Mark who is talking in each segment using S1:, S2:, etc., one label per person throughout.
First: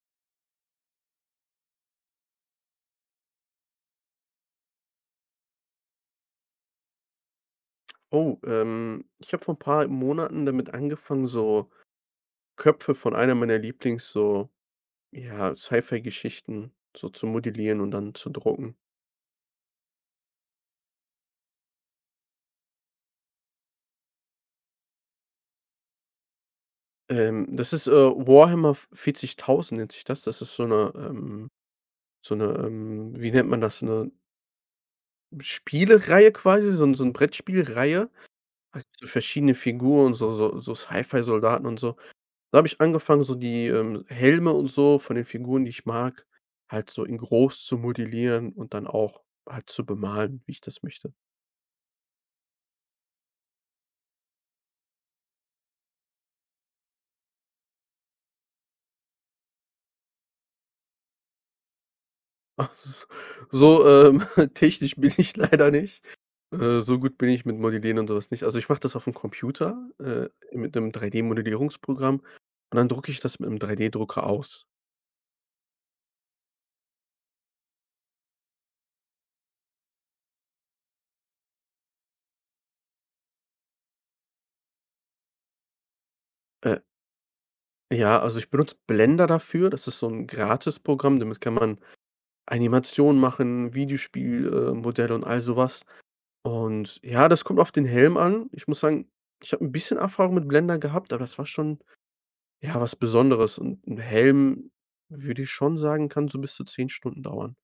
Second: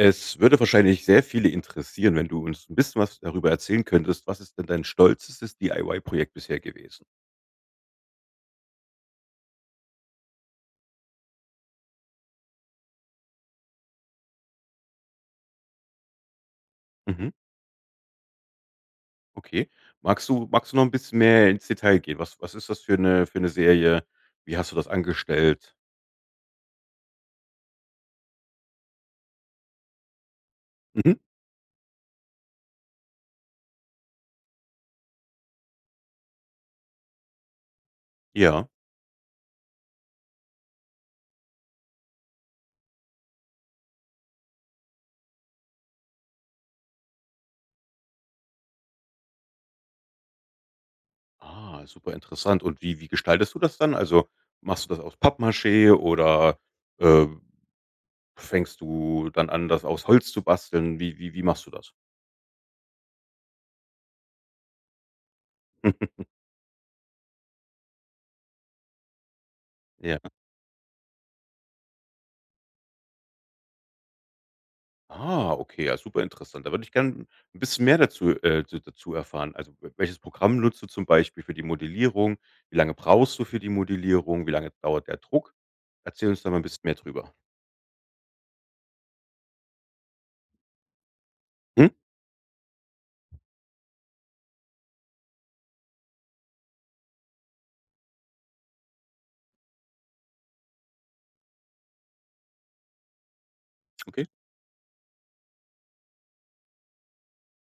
S1: Es würde wahrscheinlich sehr viele interessieren, wenn du uns 'n bisschen was darüber erzählen könntest, was ist denn dein stolzestes DIY-Projekt bisher gewesen?
S2: Oh, ähm, ich habe vor ‘n paar Monaten damit angefangen, so Köpfe von einer meiner Lieblings so, ja, Sci-Fi-Geschichten so zu
S1: Mhm.
S2: modellieren und dann zu drucken.
S1: Okay. Magst du magst du noch 'n bisschen mehr ins Detail gehen? Was was ist das für 'ne für 'ne Serie? Wie hast du das angestellt?
S2: Ähm, das ist, äh, Warhammer v 40.000 nennt sich das. Das ist so 'ne,
S1: Mhm.
S2: ähm so 'ne, ähm, wie nennt man das? 'Ne hm, Spielreihe quasi so 'n so 'n Brettspiel-Reihe.
S1: Ja.
S2: Hat so verschiedene Figuren so so so Sci-Fi-Soldaten und so. Da habe ich angefangen, so die, ähm, Helme und so von den Figuren, die ich mag halt so in groß zu modellieren und dann auch halt zu bemalen, wie ich das möchte.
S1: Ah, superinteressant. Und, wie wie gestaltest du das dann? Also, machst du das aus Pappmaché oder, äh, fängst du dann an, das aus Holz zu basteln? Wie wie wie machst du das?
S2: Ach s so, ähm, technisch bin ich leider nicht. Äh, so gut bin ich mit Modellieren und sowas nicht. Also, ich mache das aufm Computer,
S1: Ja.
S2: äh, mit 'nem 3D-Modellierungsprogramm, und dann drucke ich das mit'm 3D-Drucker aus.
S1: Ah, okay. Ja, super interessant. Da würde ich gern 'n bisschen mehr dazu, äh, da dazu erfahren. Also, w welches Programm benutzt du zum Beispiel für die Modellierung? Wie lange brauchst du für die Modellierung? Wie lange dauert der Druck? Erzähl uns da mal 'n
S2: Äh
S1: bisschen mehr drüber.
S2: ja, also, ich benutze Blender dafür. Das ist so 'n Gratisprogramm. Damit kann man
S1: Mhm.
S2: Animationen machen, Videospiel äh, Modelle und all sowas. Und ja, das kommt auf den Helm an. Ich muss sagen, ich habe 'n bisschen Erfahrung mit Blender gehabt, aber das war schon, ja, was Besonderes. Und 'n
S1: Okay.
S2: Helm, würde ich schon sagen, kann so bis zu 10 Stunden dauern.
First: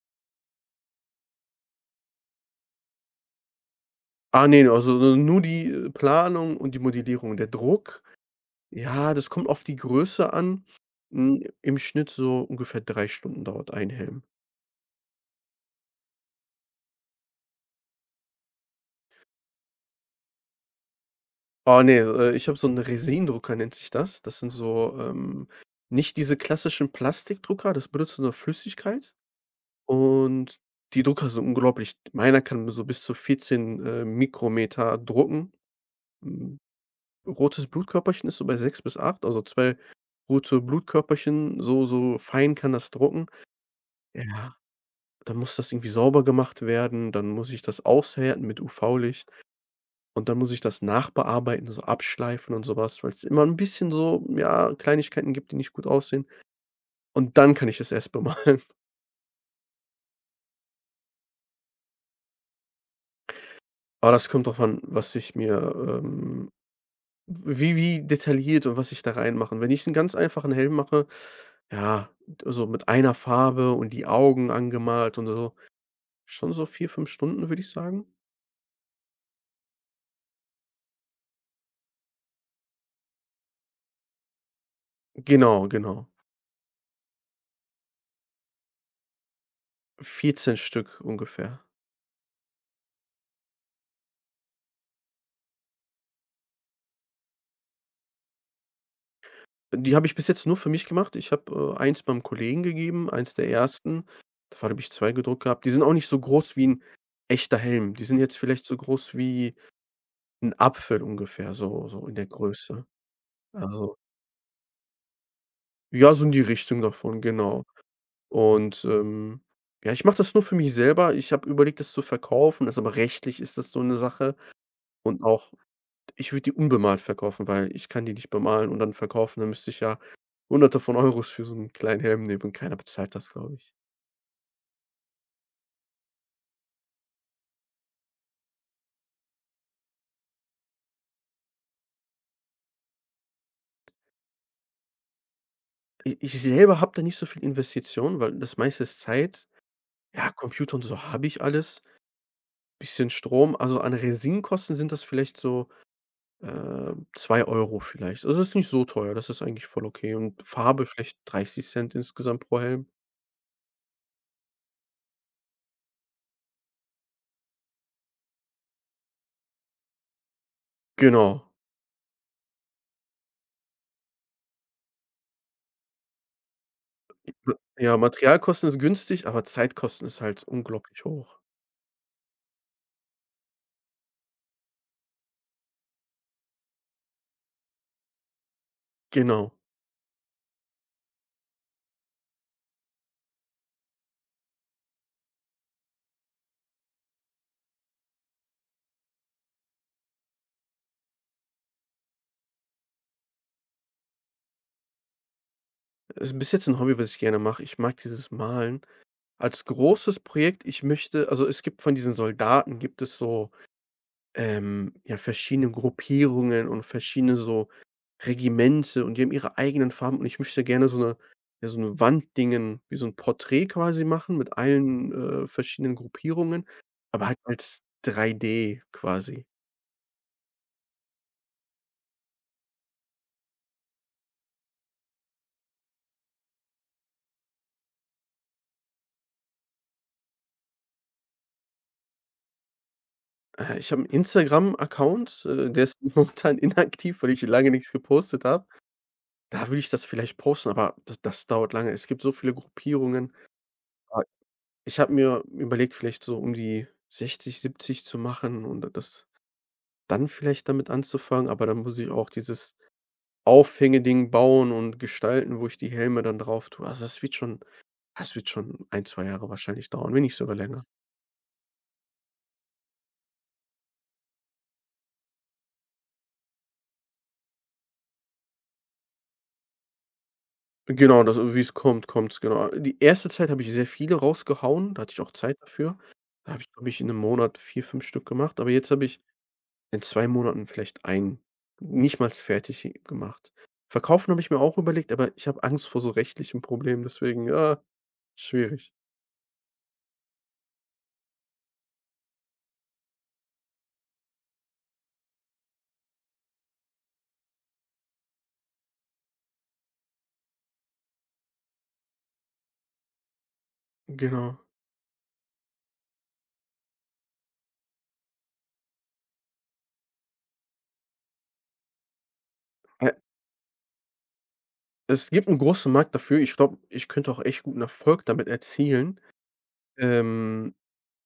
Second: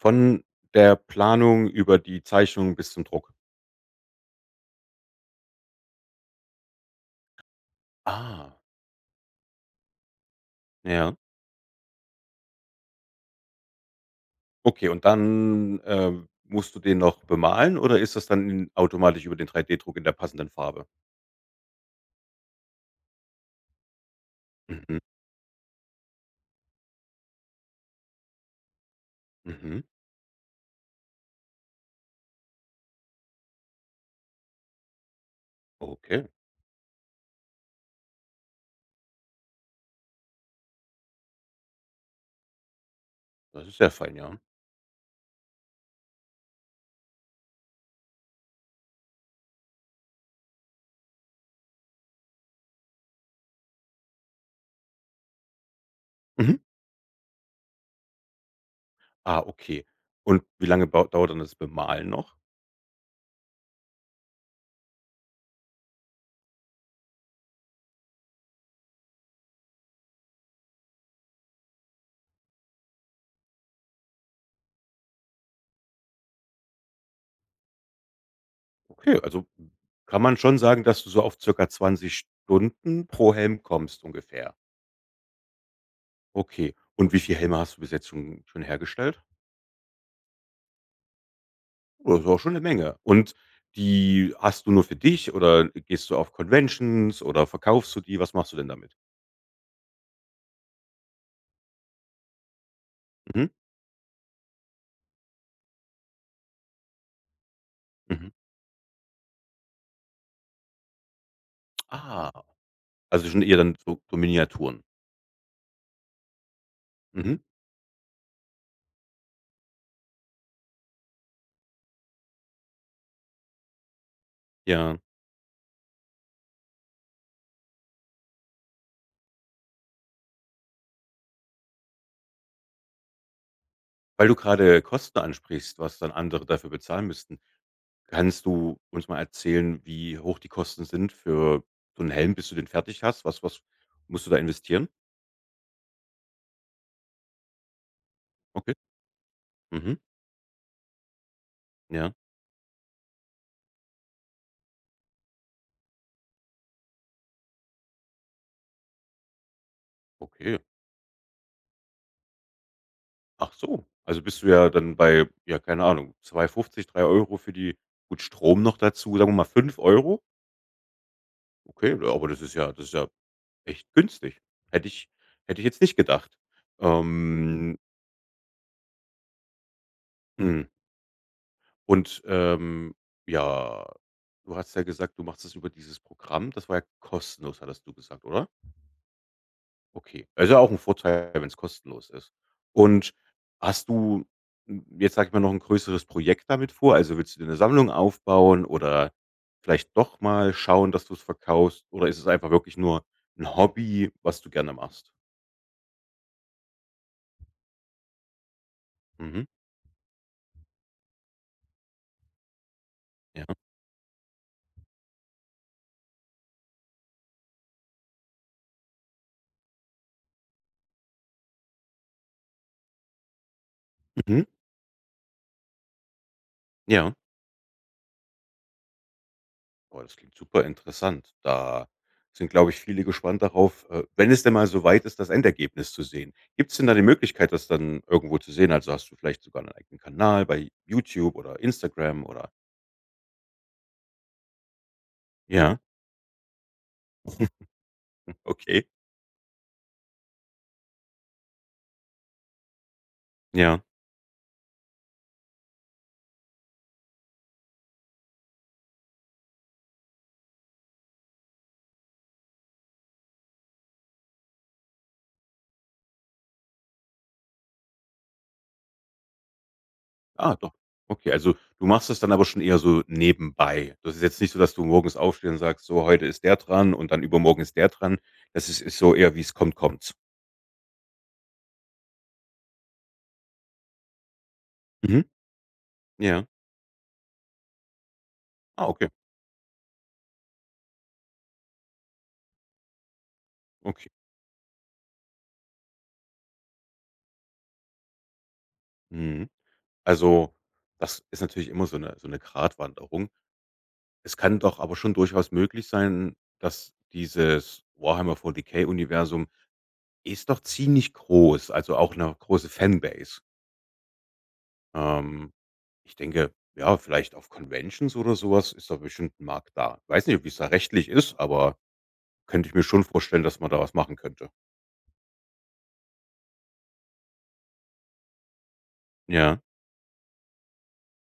S1: Von der Planung über die Zeichnung bis zum Druck?
S2: Ah, ne. Also n nur die, äh, Planung und die Modellierung. Der Druck,
S1: Ah.
S2: ja, das kommt auf die Größe an.
S1: Ja.
S2: Hm, im Schnitt, so ungefähr 3 Stunden dauert 1 Helm.
S1: Okay, und dann, äh, musst du den noch bemalen oder ist das dann automatisch über den 3D-Druck in der passenden Farbe?
S2: Oh ne, äh, ich habe so 'n Resin-Drucker nennt sich das. Das sind so,
S1: Mhm.
S2: ähm nicht diese klassischen Plastikdrucker, das benutzt nur Flüssigkeit
S1: Mhm.
S2: und die Drucker sind unglaublich. Meiner kann so bis zu 14, äh, Mikrometer drucken
S1: Okay.
S2: Hm, rotes Blutkörperchen ist so bei 6 bis 8, also zwei rote Blutkörperchen so so fein kann das drucken.
S1: Das ist sehr fein, ja.
S2: Ja. Dann muss das irgendwie sauber gemacht werden, dann muss ich das aushärten mit UV-Licht. Und dann muss ich das nachbearbeiten, so abschleifen und sowas, weil's immer 'n bisschen so, m ja, Kleinigkeiten gibt, die nicht gut aussehen,
S1: Mhm.
S2: und dann kann ich das erst bemalen
S1: Ah, okay. Und wie lange bau dauert dann das Bemalen noch?
S2: Ah, das kommt darauf an, was ich mir, ähm wie wie detailliert und was ich da rein mache. Wenn ich 'n ganz einfachen Helm mache, ja, d also mit einer Farbe und die Augen angemalt und so, schon so 4, 5 Stunden, würde ich sagen.
S1: Okay, also kann man schon sagen, dass du so auf circa 20 Stunden pro Helm kommst. Ungefähr.
S2: Genau, genau.
S1: Okay. Und wie viele Helme hast du bis jetzt schon schon hergestellt?
S2: 14 Stück ungefähr.
S1: Oh, das ist aber auch schon 'ne Menge. Und die hast du nur für dich oder gehst du auf Conventions oder verkaufst du die? Was machst du denn damit?
S2: Die habe ich bis jetzt nur für mich gemacht. Ich habe, äh, 1 beim Kollegen gegeben, 1 der
S1: Mhm.
S2: 1.. Davon habe ich 2 gedruckt gehabt. Die sind auch nicht so groß wie 'n echter Helm. Die sind
S1: Mhm.
S2: jetzt vielleicht so groß wie 'n Apfel, ungefähr so so in der
S1: Ah,
S2: Größe,
S1: also schon eher dann
S2: also
S1: so so Miniaturen?
S2: Ja, so in die Richtung davon,
S1: Mhm.
S2: genau. Und, ähm, ja, ich mache das nur für mich selber. Ich habe überlegt, das zu verkaufen, das ist aber rechtlich ist das so 'ne Sache.
S1: Ja.
S2: Und auch ich würde die unbemalt verkaufen, weil ich kann die nicht bemalen und dann verkaufen, dann müsste ich ja Hunderte von Euros für so 'n kleinen Helm nehmen und keiner bezahlt das, glaube ich.
S1: Weil du grade Kosten ansprichst, was dann andere dafür bezahlen müssten. Kannst du uns mal erzählen, wie hoch die Kosten sind für so 'n Helm, bis du den fertig hast? Was was musst du da investieren?
S2: I ich selber habe da nicht so viel Investition, weil das
S1: Okay.
S2: meiste ist Zeit,
S1: Mhm.
S2: ja, Computer und so habe ich alles.
S1: Ja.
S2: Bisschen Strom, also an Resin-Kosten sind das vielleicht so, äh, 2 € vielleicht. Das ist nicht so teuer, das ist eigentlich voll okay und
S1: Okay.
S2: Farbe vielleicht 0,30 € insgesamt pro Helm.
S1: Achso, also bist du ja dann bei, ja- keine Ahnung- 2,50 €, 3 € für die gut Strom noch dazu, sagen wir mal 5 €?
S2: Genau.
S1: Okay, aber das ist ja das ist ja echt günstig. Hätte ich, hätte ich jetzt nicht gedacht, ähm
S2: Ja, Materialkosten ist günstig, aber Zeitkosten ist halt
S1: Mhm.
S2: unglaublich hoch.
S1: Und, ähm, ja. Du hast ja gesagt, du machst das über dieses Programm. Das war ja kostenlos hattest du gesagt, oder?
S2: Genau.
S1: Okay, es ist ja auch ein Vorteil, wenn's kostenlos ist. Und hast du, m jetzt sage ich mal, noch 'n größeres Projekt damit vor? Also, willst du dir 'ne Sammlung aufbauen oder vielleicht doch mal schauen, dass du es verkaufst? Oder ist es einfach wirklich nur ein Hobby, was du gerne machst?
S2: Ist bis jetzt 'n Hobby, was ich gerne mache, ich mag dieses Malen.
S1: Mhm.
S2: Als großes Projekt ich möchte also, es gibt von diesen Soldaten gibt es so,
S1: Ja.
S2: ähm, ja, verschiedene Gruppierungen und verschiedene so Regimente. Und die haben ihre eigenen Farben, und ich möchte gerne so 'ne ja, so 'ne Wand Dingen, wie so ‘n Porträt quasi machen
S1: Mhm.
S2: mit allen, äh, verschiedenen Gruppierungen,
S1: Ja.
S2: aber halt als 3D quasi.
S1: Oh, das klingt super interessant. Da sind, glaube ich, viele gespannt darauf, äh, wenn es denn mal so weit ist, das Endergebnis zu sehen. Gibt's denn da die Möglichkeit, das dann irgendwo zu sehen? Also hast du vielleicht sogar 'nen eigenen Kanal bei YouTube oder Instagram oder
S2: Äh, ich habe 'n Instagram-Account, äh,
S1: Ja.
S2: der ist momentan inaktiv, weil ich lange nix gepostet habe.
S1: Okay.
S2: Da würde ich das vielleicht posten, aber d das dauert lange. Es gibt so viele Gruppierungen.
S1: Ja.
S2: [unintelligible] Ich habe mir überlegt, vielleicht so um die 60, 70 zu machen und d das dann vielleicht damit anzufangen, aber dann muss ich auch dieses Aufhänge-Ding bauen und gestalten, wo ich die Helme dann drauf tue. Also, das wird schon ah, das wird schon ein, 2 Jahre wahrscheinlich dauern, wenn nicht
S1: Ah,
S2: sogar
S1: doch.
S2: länger.
S1: Okay. Also, du machst das dann aber schon eher so nebenbei. Das ist jetzt nicht so, dass du morgens aufstehst und sagst so: „Heute ist der dran und dann übermorgen ist der dran.“ Das ist so eher, wie's kommt, kommt's?
S2: Genau, das und wie es kommt, kommt es, genau. A die erste Zeit habe ich sehr viele rausgehauen, da hatte ich
S1: Mhm.
S2: auch Zeit dafür.
S1: Ja.
S2: Da habe ich, glaube ich, in 'nem Monat 4, 5 Stück gemacht, aber
S1: Ah,
S2: jetzt habe
S1: okay.
S2: ich in 2 Monaten vielleicht 1 nichtmals fertig gemacht.
S1: Okay.
S2: Verkaufen habe ich mir auch überlegt, aber ich habe Angst vor so rechtlichen Problemen, deswegen ja, schwierig.
S1: Mhm. Also, das ist natürlich immer so 'ne so 'ne Gratwanderung. Es kann doch aber schon durchaus möglich sein, dass dieses „Warhammer 40k“-Universum ist doch ziemlich groß, also auch 'ne große Fanbase?
S2: Genau.
S1: Ähm, ich denke, ja, vielleicht auf Conventions oder sowas ist da bestimmt 'n Markt da. Weiß nicht, wie es da rechtlich ist, aber könnte ich mir schon
S2: Äh
S1: vorstellen, dass man da was machen könnte.
S2: es gibt 'n großen Markt dafür. Ich glaube, ich könnte auch echt guten Erfolg damit erzielen.
S1: Ja.
S2: Ähm,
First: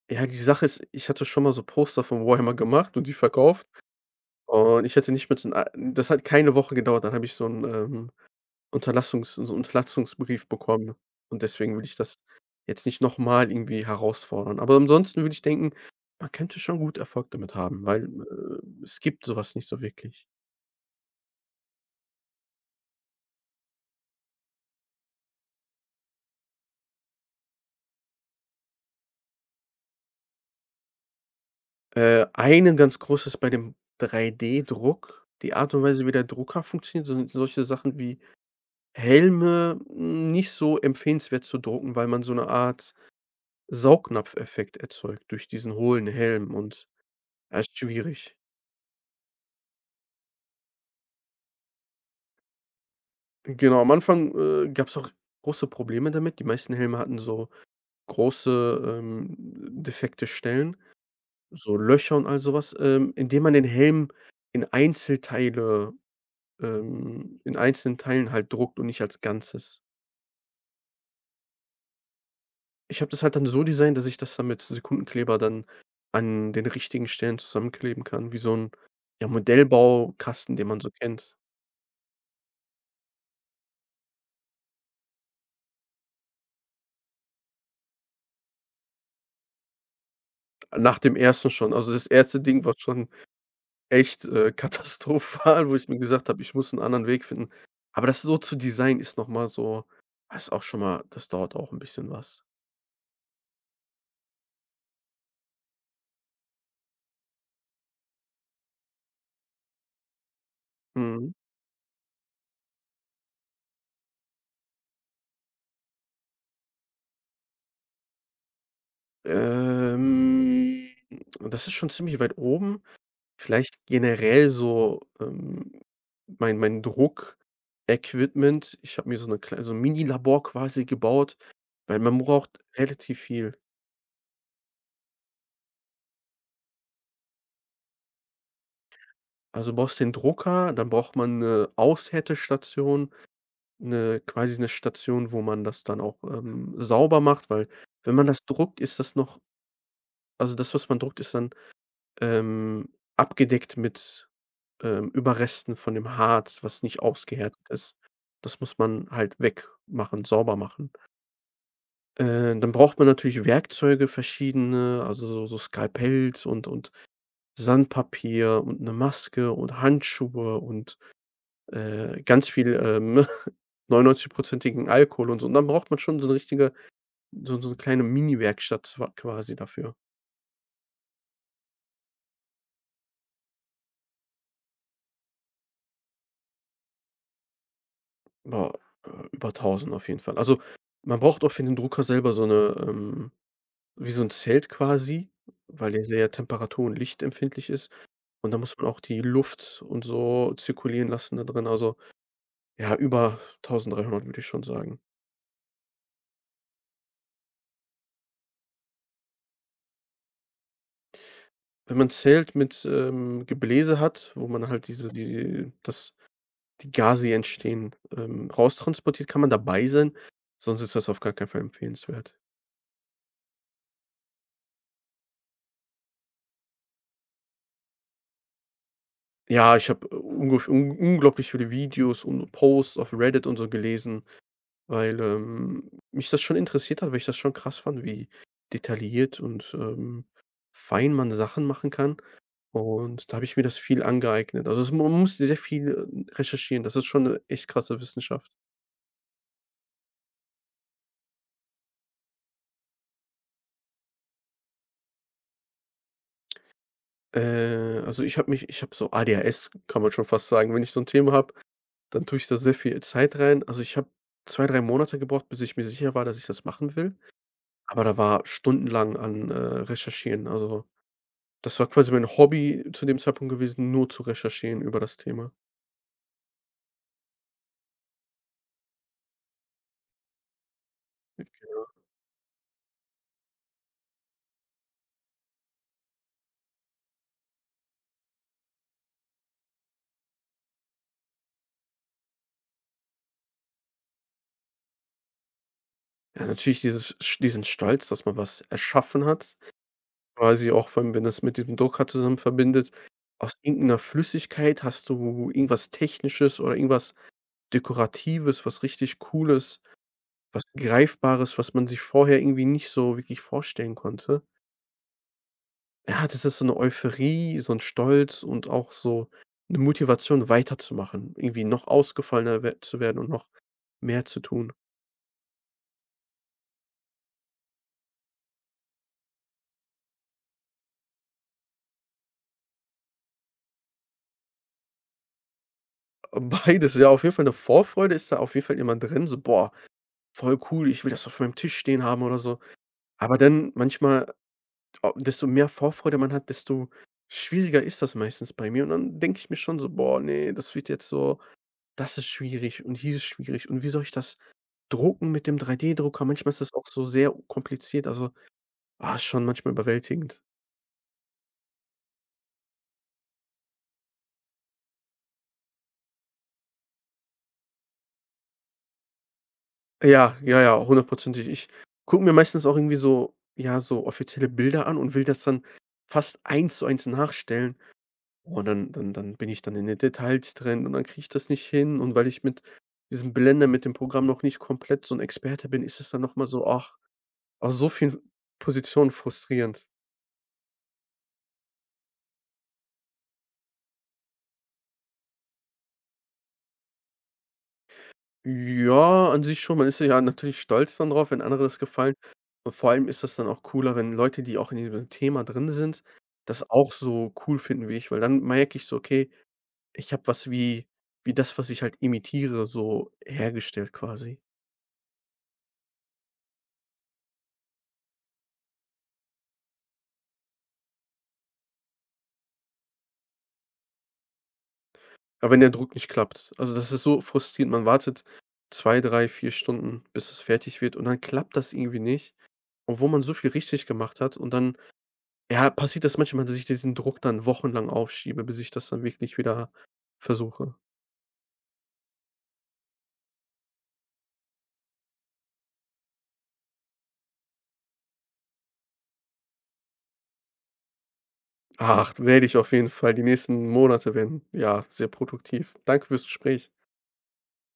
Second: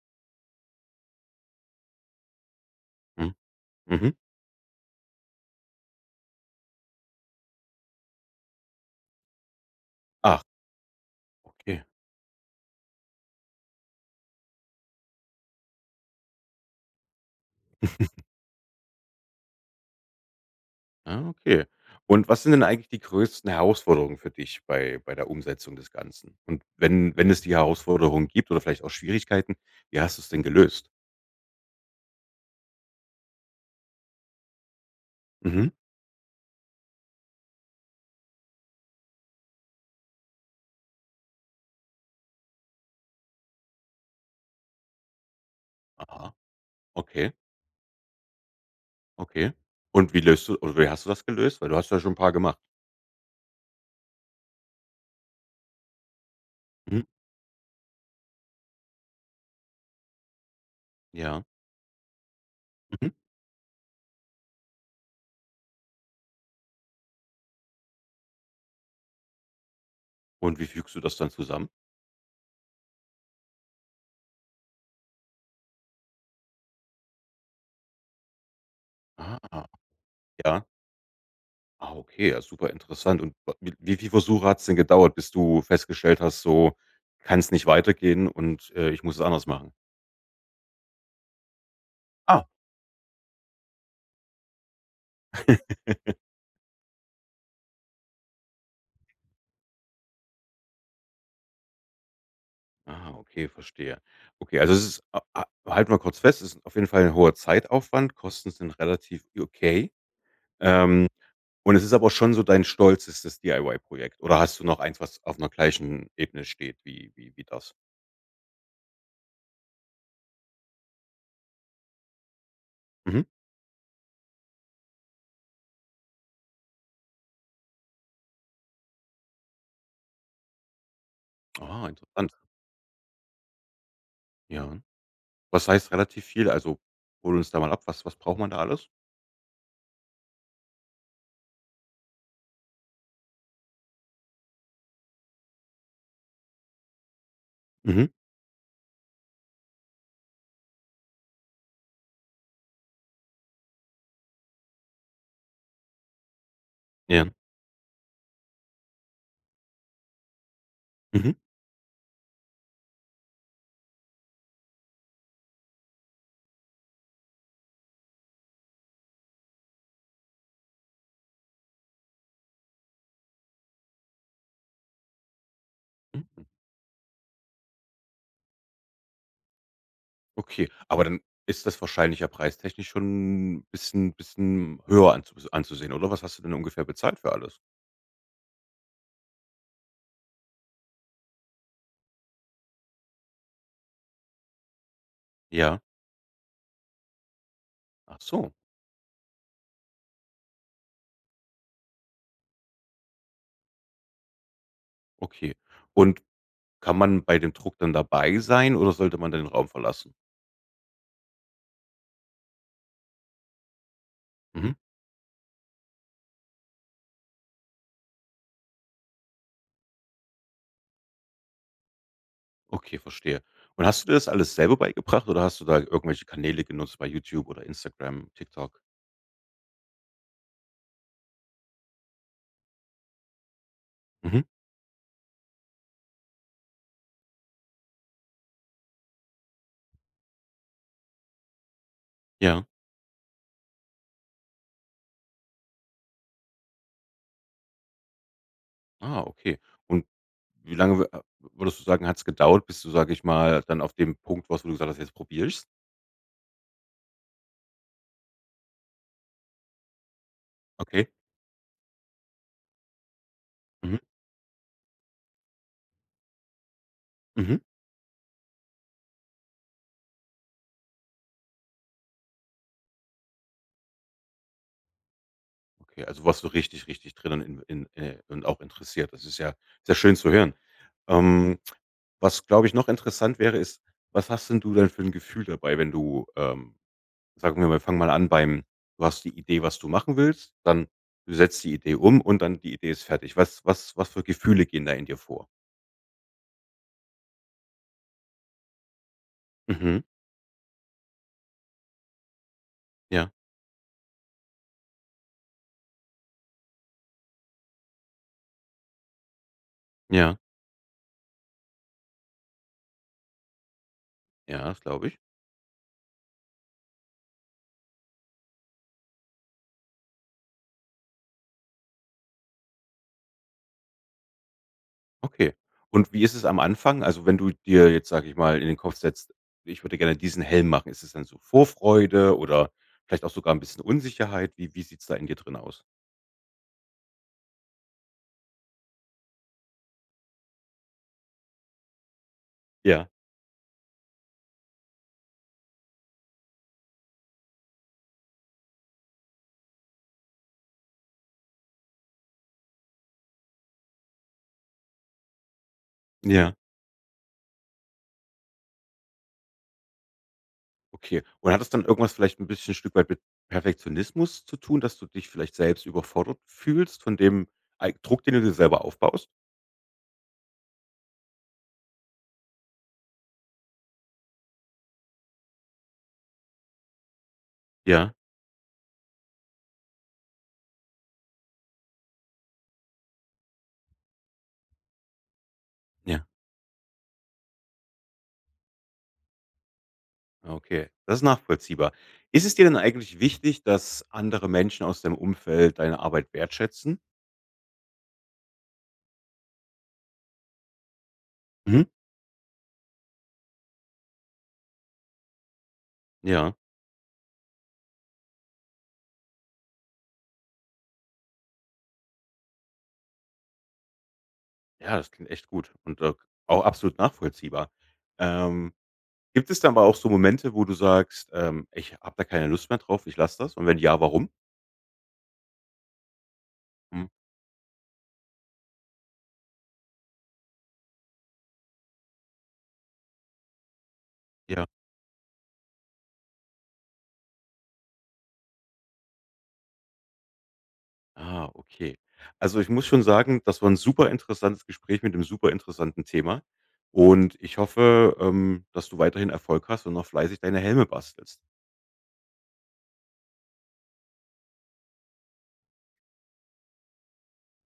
S2: ja, die Sache ist, ich hatte schon mal so Poster von Warhammer gemacht und die
S1: Mhm.
S2: verkauft.
S1: Mhm.
S2: Und ich hätte nicht mal in ei das hat keine Woche gedauert, dann habe ich so 'n, ähm, Unterlassungs so 'n
S1: Ach.
S2: Unterlassungsbrief bekommen. Und deswegen
S1: Okay.
S2: würde ich das jetzt nicht nochmal irgendwie herausfordern. Aber ansonsten würde ich denken, man könnte schon gut Erfolg damit haben, weil, äh, es gibt sowas nicht so wirklich.
S1: Ah, okay. Und was sind denn eigentlich die größten Herausforderungen für dich bei bei der Umsetzung des Ganzen? Und wenn wenn es die Herausforderungen gibt oder vielleicht auch Schwierigkeiten, wie hast du es denn gelöst?
S2: Äh, einen ganz großes bei dem 3D-Druck die
S1: Mhm.
S2: Art und Weise, wie der Drucker funktioniert, sind solche Sachen wie Helme nicht so empfehlenswert zu drucken, weil man so 'ne Art Saugnapfeffekt erzeugt durch diesen hohlen
S1: Aha.
S2: Helm und,
S1: Okay.
S2: ja, ist schwierig.
S1: Okay. Und wie löst du oder wie hast du das gelöst? Weil du hast ja schon 'n paar gemacht.
S2: Genau, am Anfang, äh, gab es auch große Probleme damit. Die meisten Helme
S1: Mhm.
S2: hatten so große, ähm, m defekte Stellen,
S1: Ja.
S2: so Löcher und all sowas
S1: Mhm.
S2: ähm, indem man den Helm in Einzelteile ähm, in einzelnen Teilen halt druckt und nicht als Ganzes.
S1: Und wie fügst du das dann zusammen?
S2: Ich habe das halt dann so designt, dass ich das dann mit Sekundenkleber dann an den richtigen Stellen zusammenkleben kann, wie so 'n, ja,
S1: Ah.
S2: Modellbaukasten,
S1: Ja.
S2: den man so kennt.
S1: Ah, okay. Ja, super interessant. Und wa wiel wie viel Versuche hat's denn gedauert, bis du festgestellt hast: „So kann es nicht weitergehen und, äh, ich muss es anders machen?“
S2: Nach dem 1. schon. Also, das 1.
S1: Ah.
S2: Ding, war schon echt, äh, katastrophal, wo ich mir gesagt habe: „Ich muss 'n anderen Weg finden. Aber, das so zu designen ist nochmal so da ist auch schon mal das dauert auch 'n bisschen was.
S1: Aha. Okay, verstehe. Okay, also, es ist, ha ha halten wir kurz fest, es ist auf jeden Fall ein hoher Zeitaufwand, Kosten sind relativ okay. Ähm,
S2: Mhm.
S1: und es ist aber schon so dein Stolz ist das DIY-Projekt oder hast du noch eins, was auf 'ner gleichen Ebene steht? Wie wie wie das?
S2: Ähm, das ist schon ziemlich weit oben.
S1: Mhm.
S2: Vielleicht generell so, ähm, mein mein Druck-Equipment. Ich habe mir so 'ne klei so 'n Minilabor quasi gebaut,
S1: Ah,
S2: weil man
S1: interessant.
S2: braucht relativ viel.
S1: Ja. Was heißt relativ viel? Also, hol uns da mal ab. Was was braucht man da alles?
S2: Also, du brauchst den Drucker, dann braucht man 'ne Aushärtestation, 'ne quasi 'ne Station, wo man das dann auch, ähm, sauber macht, weil
S1: Mhm.
S2: wenn man das druckt, ist das noch also das, was man druckt, ist dann, ähm, abgedeckt mit, ähm, Überresten von dem Harz, was nicht
S1: Ja.
S2: ausgehärtet ist. Das muss man halt wegmachen, sauber machen.
S1: Mhm.
S2: Äh, dann braucht man natürlich Werkzeuge verschiedene, also so so Skalpells und und Sandpapier und 'ne Maske und Handschuhe und, äh, ganz viel, ähm, 99 % Alkohol und so. Und dann braucht man schon so 'ne
S1: Mhm.
S2: richtige so so 'ne kleine Mini-Werkstatt zwa quasi dafür.
S1: Okay, aber dann ist das wahrscheinlich ja preistechnisch schon 'n bisschen bisschen höher anzu anzusehen, oder? Was hast du denn ungefähr bezahlt für alles?
S2: Boah, äh, über 1.000 auf jeden Fall. Also, man braucht auch für den Drucker selber so 'ne, ähm wie so 'n Zelt quasi,
S1: Ja.
S2: weil der sehr temperatur und lichtempfindlich ist,
S1: Ach so.
S2: und da muss man auch die Luft und so zirkulieren lassen da drinnen, also ja, über 1.300, würde ich schon sagen.
S1: Okay, und kann man bei dem Druck dann dabei sein, oder sollte man dann den Raum verlassen?
S2: Wenn man Zelt mit, ähm, Gebläse hat, wo man
S1: Mhm.
S2: halt diese die das die Gase, die entstehen, ähm, raustransportiert, kann man dabei sein, sonst ist das auf gar keinen Fall empfehlenswert.
S1: Okay, verstehe. Und, hast du dir das alles selber beigebracht oder hast du da irgendwelche Kanäle genutzt bei YouTube oder Instagram, TikTok?
S2: Ja, ich habe ungef un unglaublich viele Videos und Posts auf Reddit und so gelesen,
S1: Mhm.
S2: weil, ähm, mich das schon interessiert hat, weil ich das schon krass fand, wie detailliert und, ähm, fein man Sachen machen kann.
S1: Ja.
S2: Und, da habe ich mir das viel angeeignet, also, es man musste sehr viel recherchieren. Das ist schon ‘ne echt krasse Wissenschaft.
S1: Ah, okay. Und wie lange w a würdest du sagen, hat‘s gedauert, bis du, sage ich mal, dann auf dem Punkt, warst, wo du gesagt hast: „Jetzt probiere ich es“?
S2: Äh, also, ich habe mich ich habe so ADHS kann man schon fast sagen. Wenn ich so 'n
S1: Okay.
S2: Thema habe, dann tue ich da sehr viel Zeit rein. Also, ich
S1: Mhm.
S2: habe 2, 3 Monate gebraucht, bis ich mir sicher war, dass ich das machen will,
S1: Mhm.
S2: aber da war stundenlang an äh, recherchieren. Also, das war quasi mein Hobby zu dem Zeitpunkt gewesen, nur zu recherchieren über das Thema.
S1: Okay, also, warst du richtig, richtig drinnen in in, äh und auch interessiert. Das ist ja sehr schön zu hören.
S2: [unintelligible]
S1: Ähm,
S2: ja.
S1: was glaube ich noch interessant wäre, ist, was hast denn du denn für ‘n Gefühl dabei wenn du, ähm, sagen wir mal, fange mal an beim, du hast die Idee, was du machen willst, dann, setzt die Idee um, und dann die Idee ist fertig. Was was was für Gefühle gehen da in dir vor?
S2: Ja natürlich dieses sch diesen Stolz, dass man was erschaffen hat,
S1: Mhm.
S2: quasi auch vor allem, wenn das mit diesem Drucker zusammen verbindet,
S1: Ja.
S2: aus irgend 'ner Flüssigkeit hast du irgendwas Technisches oder irgendwas Dekoratives, was richtig Cooles,
S1: Ja.
S2: was Greifbares, was man sich vorher irgendwie nicht so wirklich vorstellen konnte
S1: Ja, das glaube ich.
S2: Ja, das ist so 'ne Euphorie, so 'n Stolz und auch so 'ne Motivation weiterzumachen, irgendwie noch ausgefallener wer zu werden und noch mehr zu tun.
S1: Okay. Und wie ist es am Anfang? Also, wenn du dir jetzt, sage ich mal, in den Kopf setzt: „Ich würde gerne diesen Helm machen.“ Ist es dann so Vorfreude oder vielleicht auch sogar 'n bisschen Unsicherheit? Wie wie sieht's da in dir drinne aus?
S2: Ah, beides. I ja, auf jeden Fall 'ne Vorfreude ist da auf jeden Fall immer drin, so: „Boah, voll cool ich will das auf meinem Tisch stehen haben“ oder so.
S1: Ja.
S2: Aber dann manchmal desto mehr Vorfreude man hat, desto schwieriger ist das meistens bei mir, und dann denke ich mir schon so: „Boah, ne, das wird jetzt so das ist schwierig und hier ist schwierig, und wie soll ich das drucken mit dem 3-D-Drucker?“ Manchmal
S1: Ja.
S2: ist das auch so sehr kompliziert, also, ah, ist schon manchmal überwältigend.
S1: Okay. Und hat das dann irgendwas vielleicht 'n bisschen Stück weit mit Perfektionismus zu tun, dass du dich vielleicht selbst überfordert fühlst von dem eig Druck, den du dir selber aufbaust?
S2: Ja, ja, ja, hundertprozentig. Ich gucke mir meistens auch irgendwie so, ja, so offizielle Bilder an und will das dann fast 1 zu 1 nachstellen.
S1: Ja.
S2: Und dann und dann bin ich dann in den Details drin und dann kriege ich das nicht hin und weil ich mit diesem Blender mit dem Programm noch nicht komplett so 'n Experte bin, ist es dann
S1: Ja.
S2: noch mal so, oh aus so vielen Positionen frustrierend.
S1: Okay, das ist nachvollziehbar. Ist es dir denn eigentlich wichtig, dass andere Menschen aus deinem Umfeld deine Arbeit wertschätzen?
S2: Ja, an sich schon. Man ist ja natürlich stolz dann darauf, wenn andere das
S1: Mhm.
S2: gefallen. Vor allem ist das dann auch cooler, wenn Leute, die auch in diesem Thema drin sind,
S1: Ja.
S2: das auch so cool finden, wie ich, weil dann merke ich so: „Okay, ich habe was, wie wie das, was ich halt imitiere so hergestellt quasi."
S1: Ja, das klingt echt gut. Und, äh, auch absolut nachvollziehbar. Ähm, gibt es dann aber auch so Momente, wo du sagst: „Ähm, ich habe da keine Lust mehr drauf, ich lasse das." Und wenn ja, warum?
S2: Ja, wenn der Druck nicht klappt. Also, das ist
S1: Mhm.
S2: so frustrierend, man wartet 2, 3, 4 Stunden, bis es fertig wird und dann klappt das irgendwie nicht, obwohl man so viel richtig gemacht hat und
S1: Ja.
S2: dann ja, passiert das manchmal, dass sich diesen Druck dann wochenlang aufschiebe, bis ich das dann wirklich wieder versuche.
S1: Ah, okay. Also, ich muss schon sagen, das war 'n super interessantes Gespräch mit 'nem super interessanten Thema. Und ich hoffe, ähm, dass du weiterhin Erfolg hast und noch fleißig deine Helme bastelst.
S2: Ach, werde ich auf jeden Fall die nächsten Monate werden, ja, sehr produktiv. Danke fürs Gespräch.